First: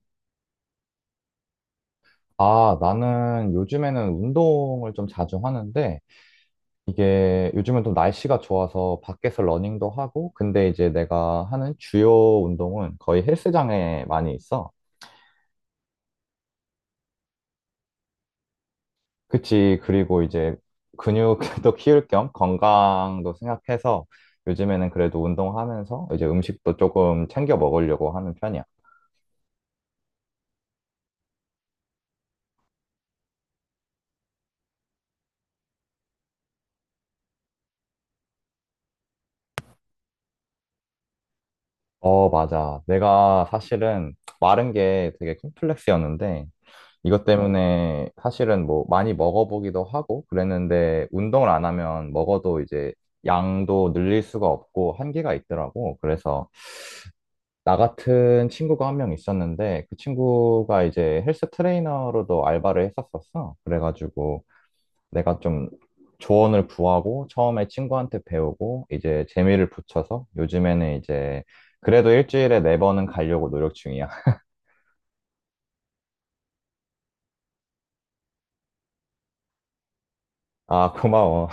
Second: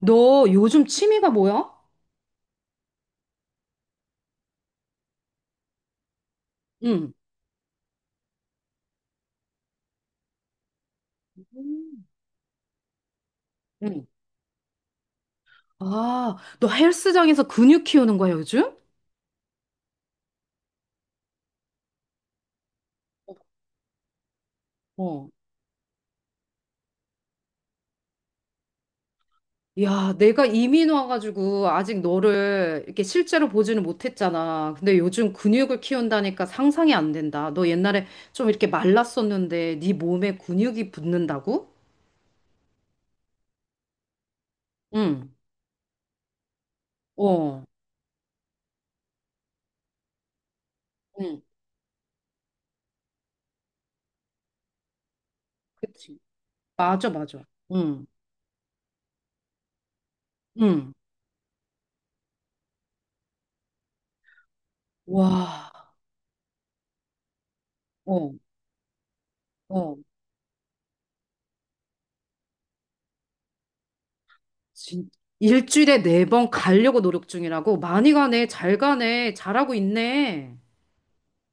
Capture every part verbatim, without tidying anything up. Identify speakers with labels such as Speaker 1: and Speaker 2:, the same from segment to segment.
Speaker 1: 너 요즘 취미가 뭐야?
Speaker 2: 아, 나는 요즘에는 운동을 좀 자주 하는데,
Speaker 1: 응,
Speaker 2: 이게 요즘은 또 날씨가 좋아서 밖에서 러닝도 하고, 근데 이제 내가 하는
Speaker 1: 음.
Speaker 2: 주요 운동은 거의 헬스장에
Speaker 1: 응,
Speaker 2: 많이 있어.
Speaker 1: 아, 너 헬스장에서 근육 키우는 거야, 요즘?
Speaker 2: 그치. 그리고 이제 근육도 키울 겸 건강도 생각해서 요즘에는 그래도
Speaker 1: 어,
Speaker 2: 운동하면서 이제 음식도 조금 챙겨 먹으려고 하는 편이야.
Speaker 1: 야, 내가 이민 와가지고 아직 너를 이렇게 실제로 보지는 못했잖아. 근데 요즘 근육을 키운다니까 상상이 안 된다. 너 옛날에 좀 이렇게 말랐었는데 네 몸에 근육이 붙는다고?
Speaker 2: 어, 맞아. 내가 사실은 마른 게
Speaker 1: 응,
Speaker 2: 되게 콤플렉스였는데, 이것
Speaker 1: 어,
Speaker 2: 때문에 사실은 뭐 많이 먹어보기도 하고 그랬는데
Speaker 1: 응,
Speaker 2: 운동을 안 하면 먹어도 이제 양도 늘릴 수가 없고 한계가 있더라고.
Speaker 1: 그치.
Speaker 2: 그래서
Speaker 1: 맞아, 맞아.
Speaker 2: 나
Speaker 1: 응,
Speaker 2: 같은 친구가 한 명 있었는데 그 친구가
Speaker 1: 응,
Speaker 2: 이제 헬스 트레이너로도 알바를 했었었어. 그래가지고 내가 좀
Speaker 1: 와,
Speaker 2: 조언을 구하고 처음에 친구한테
Speaker 1: 어,
Speaker 2: 배우고 이제 재미를
Speaker 1: 어.
Speaker 2: 붙여서 요즘에는 이제 그래도 일주일에 네 번은 가려고 노력 중이야.
Speaker 1: 진- 일주일에 네 번 가려고 노력 중이라고? 많이 가네. 잘 가네. 잘하고 있네.
Speaker 2: 아, 고마워.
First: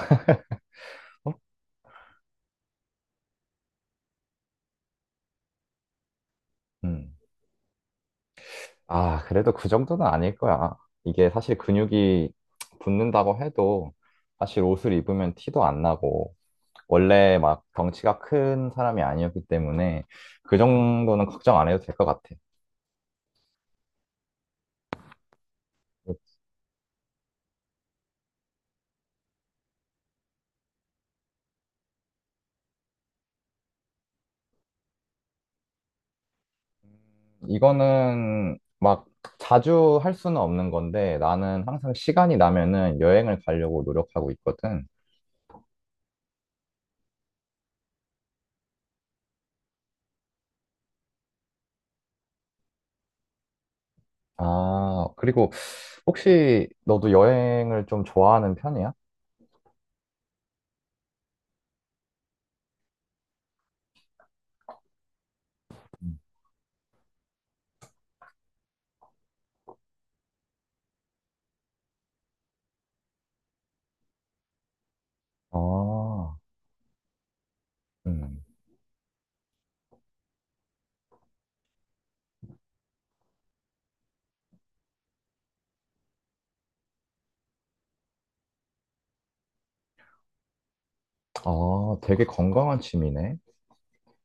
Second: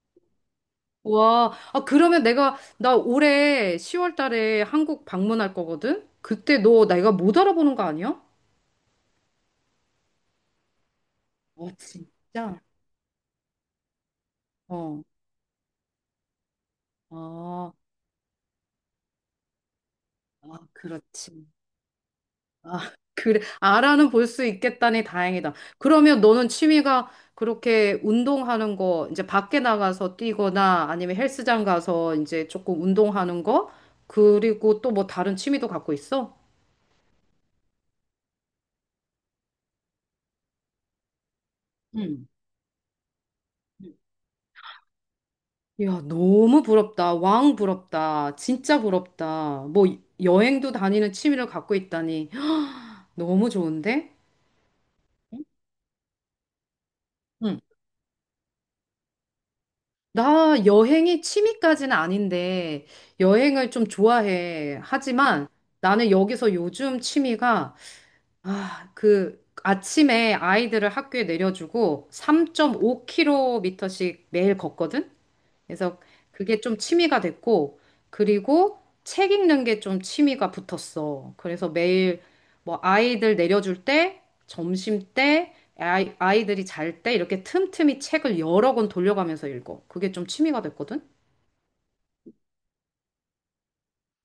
Speaker 1: 와, 아, 그러면 내가, 나 올해 시월 달에 한국 방문할 거거든? 그때 너 내가
Speaker 2: 음.
Speaker 1: 못 알아보는 거 아니야?
Speaker 2: 아, 그래도 그 정도는 아닐 거야. 이게 사실
Speaker 1: 어,
Speaker 2: 근육이
Speaker 1: 진짜?
Speaker 2: 붙는다고 해도 사실 옷을
Speaker 1: 어,
Speaker 2: 입으면 티도 안 나고 원래 막
Speaker 1: 아,
Speaker 2: 덩치가 큰 사람이 아니었기 때문에 그
Speaker 1: 아,
Speaker 2: 정도는
Speaker 1: 그렇지.
Speaker 2: 걱정 안 해도 될 것 같아.
Speaker 1: 아, 그래. 아라는 볼 수 있겠다니 다행이다. 그러면 너는 취미가 그렇게 운동하는 거, 이제 밖에 나가서 뛰거나 아니면 헬스장 가서 이제 조금 운동하는 거, 그리고 또 뭐 다른 취미도 갖고 있어?
Speaker 2: 이거는 막 자주 할 수는 없는 건데 나는 항상
Speaker 1: 응
Speaker 2: 시간이 나면은 여행을 가려고 노력하고 있거든.
Speaker 1: 이야, 너무 부럽다. 왕 부럽다. 진짜 부럽다. 뭐 여행도 다니는 취미를 갖고 있다니. 너무 좋은데?
Speaker 2: 아, 그리고 혹시 너도
Speaker 1: 응?
Speaker 2: 여행을 좀 좋아하는 편이야?
Speaker 1: 나 여행이 취미까지는 아닌데 여행을 좀 좋아해. 하지만 나는
Speaker 2: 음.
Speaker 1: 여기서 요즘 취미가 아, 그 아침에 아이들을 학교에 내려주고 삼 점 오 킬로미터씩 매일 걷거든? 그래서
Speaker 2: 아,
Speaker 1: 그게 좀 취미가 됐고,
Speaker 2: 음.
Speaker 1: 그리고 책 읽는 게 좀 취미가 붙었어. 그래서 매일 뭐 아이들 내려줄 때, 점심 때, 아이, 아이들이 잘 때 이렇게 틈틈이 책을 여러 권 돌려가면서 읽어. 그게 좀 취미가 됐거든?
Speaker 2: 아, 되게 건강한 취미네.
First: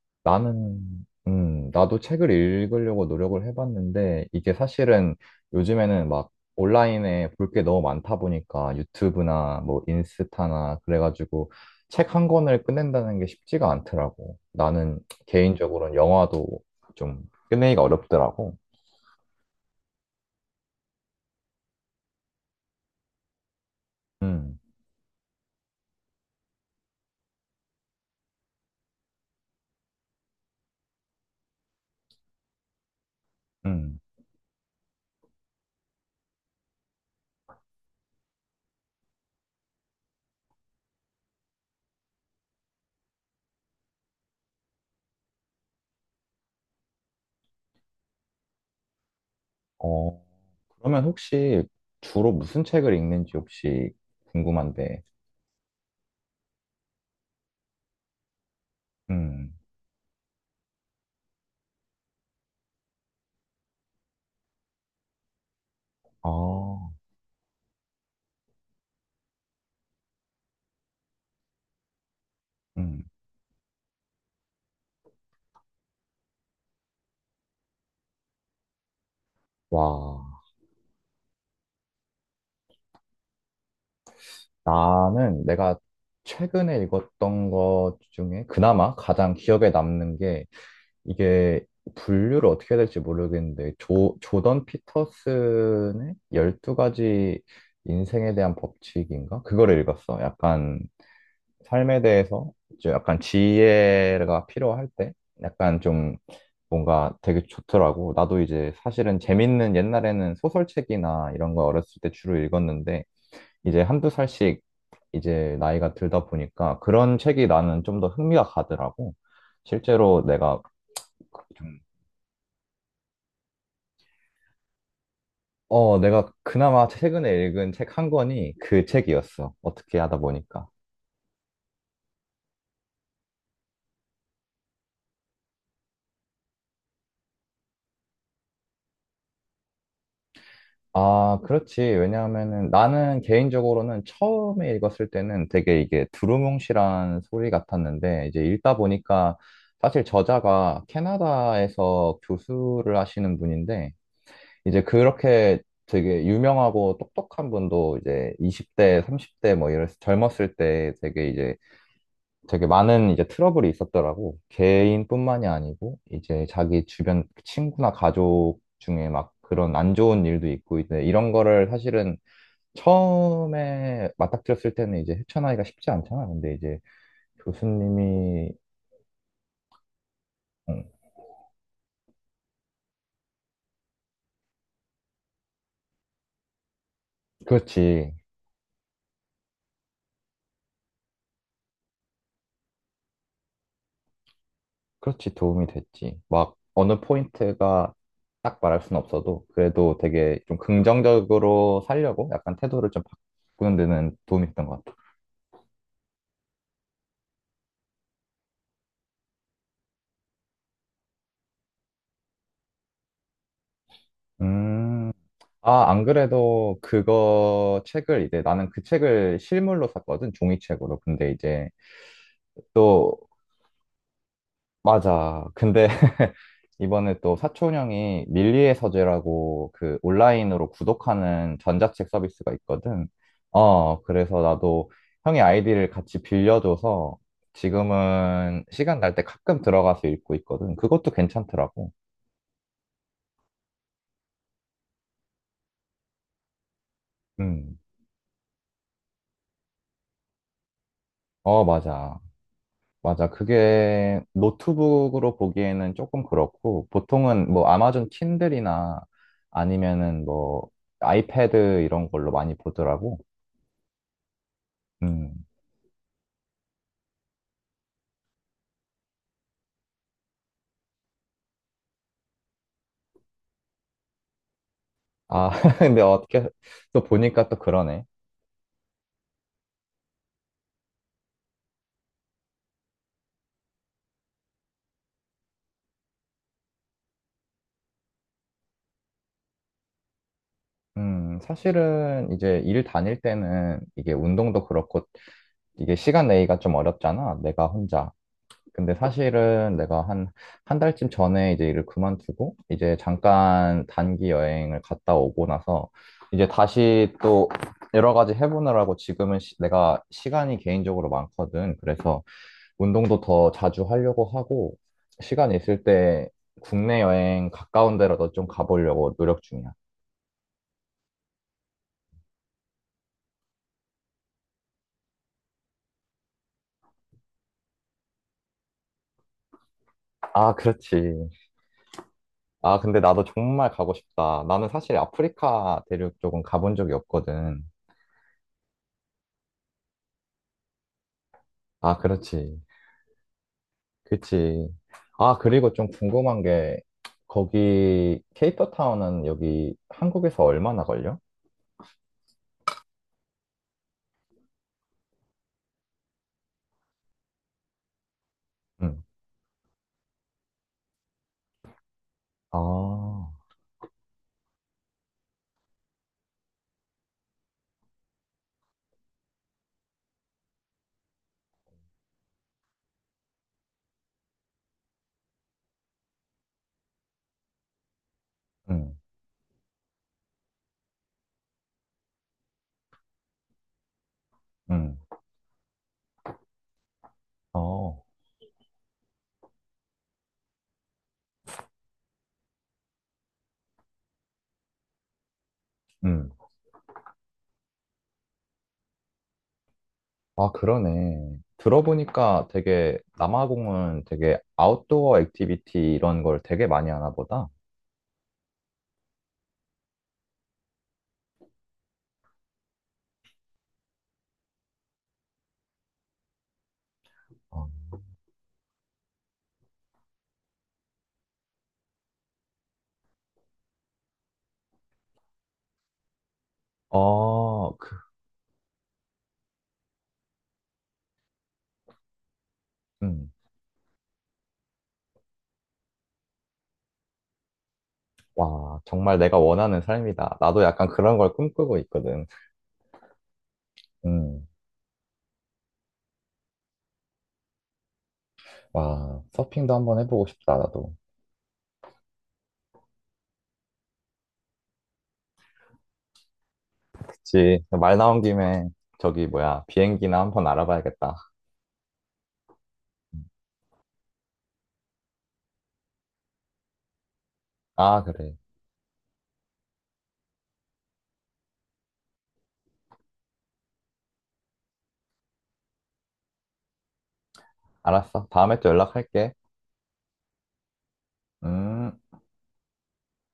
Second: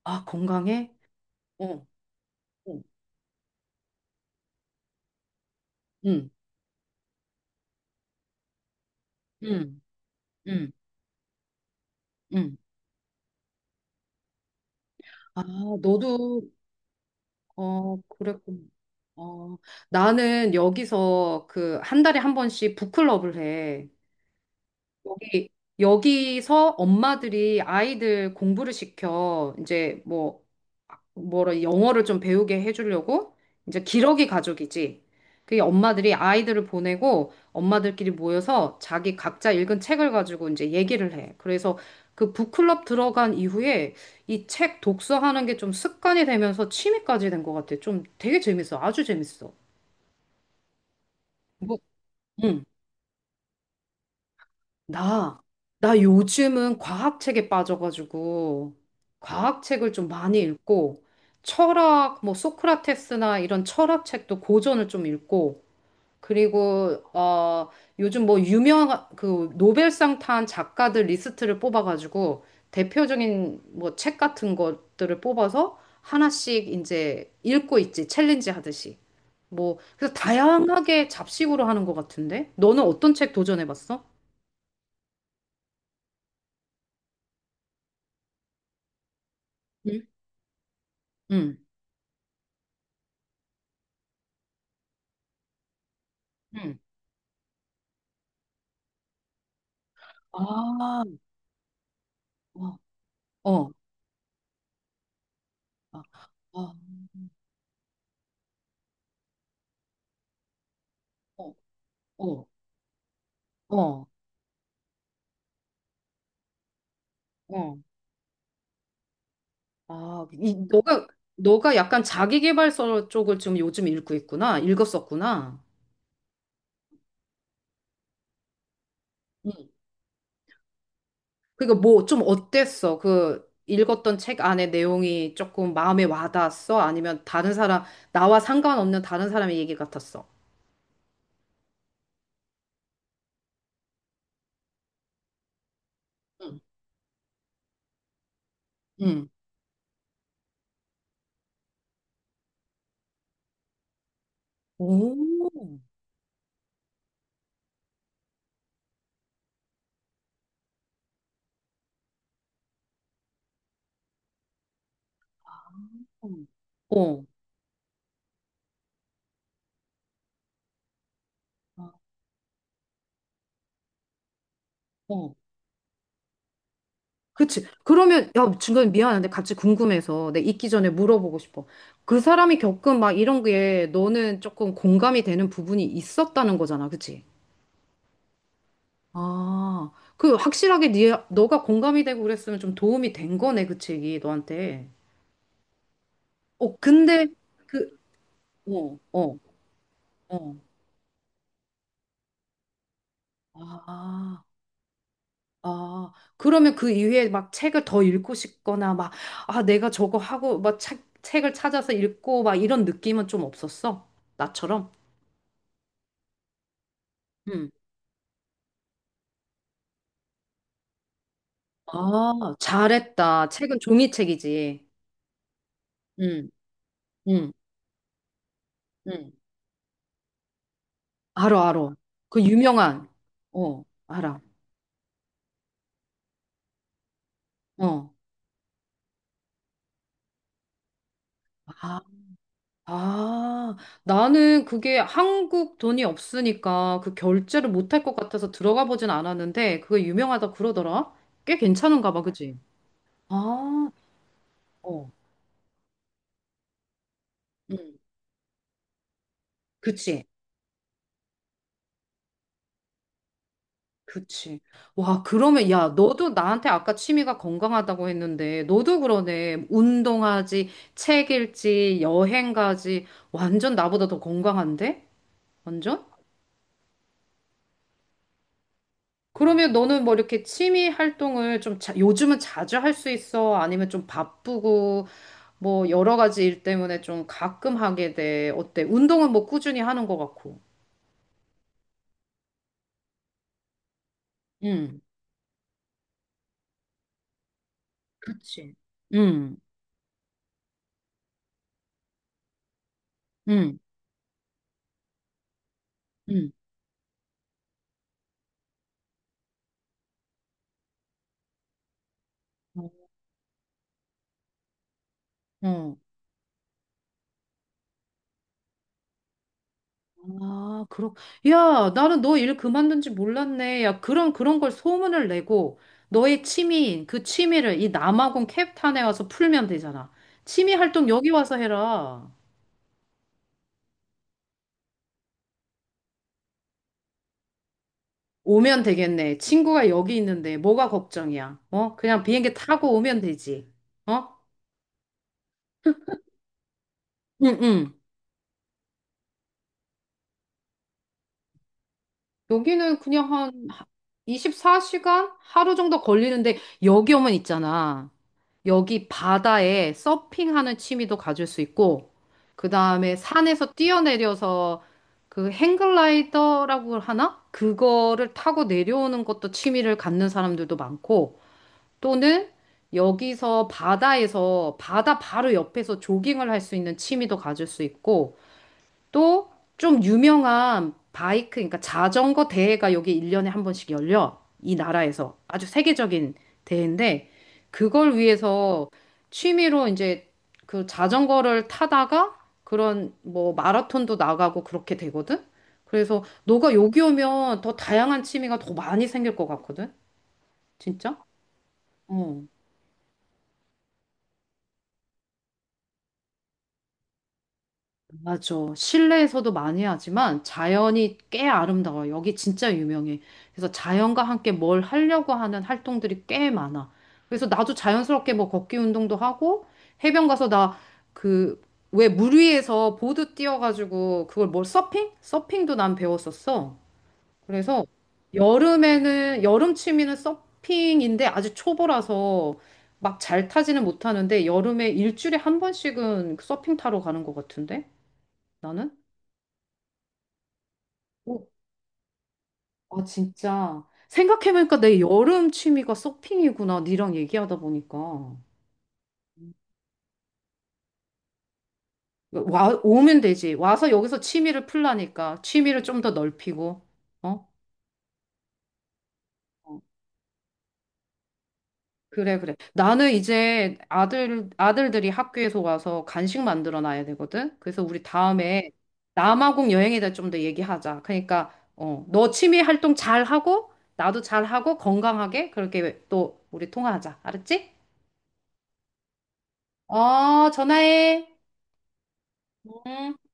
Speaker 1: 아,
Speaker 2: 나는,
Speaker 1: 건강해?
Speaker 2: 음,
Speaker 1: 어,
Speaker 2: 나도 책을
Speaker 1: 어,
Speaker 2: 읽으려고 노력을 해봤는데, 이게 사실은 요즘에는 막
Speaker 1: 응,
Speaker 2: 온라인에 볼 게 너무 많다 보니까 유튜브나
Speaker 1: 응,
Speaker 2: 뭐
Speaker 1: 응,
Speaker 2: 인스타나 그래가지고 책 한
Speaker 1: 응.
Speaker 2: 권을 끝낸다는 게 쉽지가 않더라고. 나는
Speaker 1: 아,
Speaker 2: 개인적으로는 영화도
Speaker 1: 너도,
Speaker 2: 좀 끝내기가
Speaker 1: 어,
Speaker 2: 어렵더라고.
Speaker 1: 그랬군. 어, 나는 여기서 그 한 달에 한 번씩 북클럽을 해.
Speaker 2: 음,
Speaker 1: 여기, 여기서 엄마들이 아이들 공부를 시켜. 이제 뭐, 뭐라, 영어를 좀 배우게 해주려고. 이제
Speaker 2: 음.
Speaker 1: 기러기 가족이지. 그게 엄마들이 아이들을 보내고 엄마들끼리 모여서 자기 각자 읽은 책을 가지고 이제 얘기를 해. 그래서 그 북클럽 들어간 이후에 이 책 독서하는 게 좀 습관이 되면서 취미까지 된 것 같아. 좀 되게 재밌어. 아주 재밌어.
Speaker 2: 어, 그러면 혹시
Speaker 1: 뭐,
Speaker 2: 주로 무슨
Speaker 1: 응.
Speaker 2: 책을 읽는지 혹시 궁금한데,
Speaker 1: 나, 나 요즘은 과학책에 빠져가지고,
Speaker 2: 음,
Speaker 1: 과학책을 좀 많이 읽고, 철학, 뭐, 소크라테스나 이런 철학책도 고전을 좀 읽고,
Speaker 2: 아,
Speaker 1: 그리고, 어, 요즘 뭐, 유명한, 그, 노벨상 탄 작가들 리스트를 뽑아가지고,
Speaker 2: 음.
Speaker 1: 대표적인 뭐, 책 같은 것들을 뽑아서 하나씩 이제 읽고 있지, 챌린지 하듯이. 뭐, 그래서
Speaker 2: 와,
Speaker 1: 다양하게 잡식으로 하는 것 같은데? 너는 어떤 책 도전해봤어?
Speaker 2: 나는 내가 최근에 읽었던 것 중에 그나마 가장 기억에
Speaker 1: 응.
Speaker 2: 남는 게
Speaker 1: 응.
Speaker 2: 이게 분류를 어떻게 해야 될지 모르겠는데 조, 조던 피터슨의
Speaker 1: 응.
Speaker 2: 열두 가지 인생에 대한 법칙인가? 그거를 읽었어. 약간
Speaker 1: 아,
Speaker 2: 삶에 대해서
Speaker 1: 어,
Speaker 2: 이제 약간
Speaker 1: 어,
Speaker 2: 지혜가 필요할 때 약간
Speaker 1: 아,
Speaker 2: 좀
Speaker 1: 아,
Speaker 2: 뭔가 되게 좋더라고. 나도 이제 사실은 재밌는 옛날에는 소설책이나 이런
Speaker 1: 어,
Speaker 2: 거 어렸을 때 주로
Speaker 1: 어,
Speaker 2: 읽었는데 이제
Speaker 1: 어,
Speaker 2: 한두 살씩 이제 나이가 들다 보니까 그런 책이
Speaker 1: 어.
Speaker 2: 나는 좀 더 흥미가 가더라고. 실제로
Speaker 1: 아,
Speaker 2: 내가
Speaker 1: 이, 너가,
Speaker 2: 그
Speaker 1: 너가
Speaker 2: 좀,
Speaker 1: 약간 자기계발서 쪽을 좀 요즘 읽고 있구나. 읽었었구나.
Speaker 2: 어, 내가 그나마 최근에 읽은 책 한 권이 그
Speaker 1: 응.
Speaker 2: 책이었어. 어떻게 하다 보니까.
Speaker 1: 그러니까 뭐 좀 어땠어? 그 읽었던 책 안에 내용이 조금 마음에 와닿았어? 아니면 다른 사람, 나와 상관없는 다른 사람의 얘기 같았어?
Speaker 2: 아, 그렇지. 왜냐하면은 나는 개인적으로는 처음에 읽었을 때는 되게 이게
Speaker 1: 응.
Speaker 2: 두루뭉실한 소리 같았는데 이제 읽다
Speaker 1: 응.
Speaker 2: 보니까 사실 저자가 캐나다에서 교수를 하시는 분인데 이제 그렇게
Speaker 1: 오.
Speaker 2: 되게 유명하고 똑똑한 분도 이제 이십 대, 삼십 대 뭐 이랬 젊었을 때 되게 이제 되게 많은 이제 트러블이 있었더라고. 개인뿐만이 아니고 이제 자기 주변
Speaker 1: 어,
Speaker 2: 친구나 가족 중에 막 그런 안 좋은 일도 있고 이제 이런 거를 사실은 처음에 맞닥뜨렸을 때는 이제
Speaker 1: 어,
Speaker 2: 헤쳐나기가 쉽지 않잖아. 근데 이제
Speaker 1: 그치. 그러면,
Speaker 2: 교수님이
Speaker 1: 야, 중간에 미안한데 같이 궁금해서 내 있기
Speaker 2: 응,
Speaker 1: 전에 물어보고 싶어. 그 사람이 겪은 막 이런 게 너는 조금 공감이 되는 부분이 있었다는 거잖아. 그치?
Speaker 2: 그렇지.
Speaker 1: 아, 그 확실하게 네, 너가 공감이 되고 그랬으면 좀 도움이 된 거네. 그치? 이게 너한테.
Speaker 2: 그렇지, 도움이 됐지. 막
Speaker 1: 어,
Speaker 2: 어느
Speaker 1: 근데
Speaker 2: 포인트가
Speaker 1: 그,
Speaker 2: 딱 말할 순
Speaker 1: 어, 어,
Speaker 2: 없어도 그래도 되게 좀
Speaker 1: 어.
Speaker 2: 긍정적으로 살려고 약간 태도를 좀 바꾸는 데는
Speaker 1: 아,
Speaker 2: 도움이 됐던 것 같아.
Speaker 1: 아. 그러면 그 이후에 막 책을 더 읽고 싶거나 막, 아, 내가 저거 하고 막 책, 책을 찾아서 읽고 막 이런 느낌은 좀 없었어? 나처럼?
Speaker 2: 음. 아, 안 그래도
Speaker 1: 음.
Speaker 2: 그거 책을 이제 나는 그 책을 실물로 샀거든, 종이책으로. 근데 이제
Speaker 1: 아,
Speaker 2: 또
Speaker 1: 잘했다. 책은 종이책이지.
Speaker 2: 맞아. 근데
Speaker 1: 응
Speaker 2: 이번에 또
Speaker 1: 응
Speaker 2: 사촌 형이 밀리의
Speaker 1: 응
Speaker 2: 서재라고 그 온라인으로 구독하는
Speaker 1: 알어, 알어.
Speaker 2: 전자책
Speaker 1: 그
Speaker 2: 서비스가 있거든.
Speaker 1: 유명한. 어,
Speaker 2: 어, 그래서
Speaker 1: 알아.
Speaker 2: 나도 형이 아이디를 같이 빌려줘서
Speaker 1: 어.
Speaker 2: 지금은 시간 날 때 가끔 들어가서 읽고 있거든. 그것도 괜찮더라고.
Speaker 1: 아, 아. 나는 그게 한국 돈이 없으니까 그 결제를
Speaker 2: 음.
Speaker 1: 못할 것 같아서 들어가 보진 않았는데 그게 유명하다 그러더라. 꽤
Speaker 2: 어,
Speaker 1: 괜찮은가
Speaker 2: 맞아.
Speaker 1: 봐, 그지?
Speaker 2: 맞아.
Speaker 1: 아,
Speaker 2: 그게
Speaker 1: 어.
Speaker 2: 노트북으로 보기에는 조금 그렇고, 보통은 뭐
Speaker 1: 응
Speaker 2: 아마존 킨들이나 아니면은
Speaker 1: 그치.
Speaker 2: 뭐 아이패드 이런 걸로 많이 보더라고.
Speaker 1: 그치. 와,
Speaker 2: 음.
Speaker 1: 그러면, 야, 너도 나한테 아까 취미가 건강하다고 했는데, 너도 그러네. 운동하지, 책 읽지, 여행 가지. 완전 나보다 더 건강한데?
Speaker 2: 아, 근데
Speaker 1: 완전?
Speaker 2: 어떻게 또 보니까 또 그러네.
Speaker 1: 그러면 너는 뭐 이렇게 취미 활동을 좀 자, 요즘은 자주 할 수 있어? 아니면 좀 바쁘고, 뭐 여러 가지 일 때문에 좀 가끔 하게 돼. 어때? 운동은 뭐 꾸준히 하는 것 같고.
Speaker 2: 음, 사실은 이제 일 다닐 때는 이게 운동도
Speaker 1: 응.
Speaker 2: 그렇고 이게 시간 내기가 좀 어렵잖아. 내가 혼자.
Speaker 1: 그치.
Speaker 2: 근데
Speaker 1: 응,
Speaker 2: 사실은 내가 한, 한 달쯤 전에 이제 일을 그만두고 이제
Speaker 1: 응,
Speaker 2: 잠깐 단기 여행을 갔다 오고 나서 이제
Speaker 1: 응.
Speaker 2: 다시 또 여러 가지 해보느라고 지금은 시- 내가 시간이 개인적으로 많거든. 그래서 운동도 더 자주 하려고 하고, 시간 있을
Speaker 1: 어.
Speaker 2: 때 국내 여행 가까운 데라도 좀 가보려고 노력 중이야.
Speaker 1: 아, 그렇. 야, 나는 너 일 그만둔 지 몰랐네. 야, 그런 그런 걸 소문을 내고 너의 취미인 그 취미를 이 남아공 캡탄에 와서 풀면 되잖아.
Speaker 2: 아,
Speaker 1: 취미
Speaker 2: 그렇지.
Speaker 1: 활동 여기 와서 해라.
Speaker 2: 아, 근데 나도 정말 가고 싶다. 나는 사실 아프리카 대륙 쪽은 가본 적이 없거든.
Speaker 1: 오면 되겠네. 친구가 여기 있는데 뭐가 걱정이야? 어?
Speaker 2: 아,
Speaker 1: 그냥 비행기
Speaker 2: 그렇지.
Speaker 1: 타고 오면 되지. 어?
Speaker 2: 그치. 아, 그리고 좀 궁금한 게,
Speaker 1: 응, 응.
Speaker 2: 거기, 케이프타운은 여기 한국에서 얼마나 걸려?
Speaker 1: 여기는 그냥 한 이십사 시간? 하루 정도 걸리는데 여기 오면 있잖아.
Speaker 2: 응.
Speaker 1: 여기 바다에 서핑하는 취미도 가질 수 있고, 그 다음에
Speaker 2: 아,
Speaker 1: 산에서 뛰어내려서 그 행글라이더라고 하나? 그거를 타고 내려오는 것도 취미를 갖는 사람들도 많고, 또는 여기서 바다에서 바다 바로 옆에서 조깅을 할 수 있는 취미도 가질 수 있고,
Speaker 2: 응,
Speaker 1: 또 좀 유명한 바이크, 그러니까 자전거 대회가 여기 일 년에 한 번씩 열려. 이
Speaker 2: 응,
Speaker 1: 나라에서. 아주 세계적인 대회인데,
Speaker 2: 어,
Speaker 1: 그걸 위해서 취미로 이제 그 자전거를 타다가 그런 뭐 마라톤도 나가고 그렇게 되거든? 그래서
Speaker 2: 응.
Speaker 1: 너가 여기 오면 더 다양한 취미가 더 많이 생길 것 같거든?
Speaker 2: 아,
Speaker 1: 진짜?
Speaker 2: 그러네.
Speaker 1: 어.
Speaker 2: 들어보니까 되게 남아공은 되게 아웃도어 액티비티 이런 걸 되게 많이 하나 보다.
Speaker 1: 맞아. 실내에서도 많이 하지만 자연이 꽤 아름다워요. 여기 진짜 유명해. 그래서 자연과 함께 뭘 하려고 하는 활동들이 꽤 많아. 그래서
Speaker 2: 어,
Speaker 1: 나도 자연스럽게 뭐 걷기 운동도 하고 해변 가서 나 그 왜 물 위에서 보드 띄워가지고 그걸 뭘 서핑? 서핑도 난 배웠었어.
Speaker 2: 어,
Speaker 1: 그래서
Speaker 2: 그,
Speaker 1: 여름에는 여름 취미는 서핑인데 아직 초보라서 막
Speaker 2: 음.
Speaker 1: 잘 타지는 못하는데 여름에 일주일에 한 번씩은 서핑 타러 가는 것 같은데
Speaker 2: 와,
Speaker 1: 나는?
Speaker 2: 정말 내가 원하는 삶이다. 나도 약간 그런 걸
Speaker 1: 오,
Speaker 2: 꿈꾸고 있거든.
Speaker 1: 아, 진짜.
Speaker 2: 음.
Speaker 1: 생각해보니까 내 여름 취미가 서핑이구나. 니랑 얘기하다 보니까.
Speaker 2: 와, 서핑도 한번 해보고 싶다, 나도.
Speaker 1: 와, 오면 되지. 와서 여기서 취미를 풀라니까. 취미를 좀 더 넓히고. 어?
Speaker 2: 그치. 말 나온 김에 저기 뭐야,
Speaker 1: 어,
Speaker 2: 비행기나 한번 알아봐야겠다.
Speaker 1: 그래, 그래. 나는 이제 아들, 아들들이 학교에서 와서 간식 만들어 놔야 되거든. 그래서
Speaker 2: 아,
Speaker 1: 우리
Speaker 2: 그래.
Speaker 1: 다음에 남아공 여행에 대해 좀 더 얘기하자. 그러니까, 어, 너 취미 활동 잘하고, 나도 잘하고, 건강하게 그렇게 또 우리 통화하자. 알았지?
Speaker 2: 알았어. 다음에 또 연락할게.
Speaker 1: 어, 전화해.
Speaker 2: 음.
Speaker 1: 응.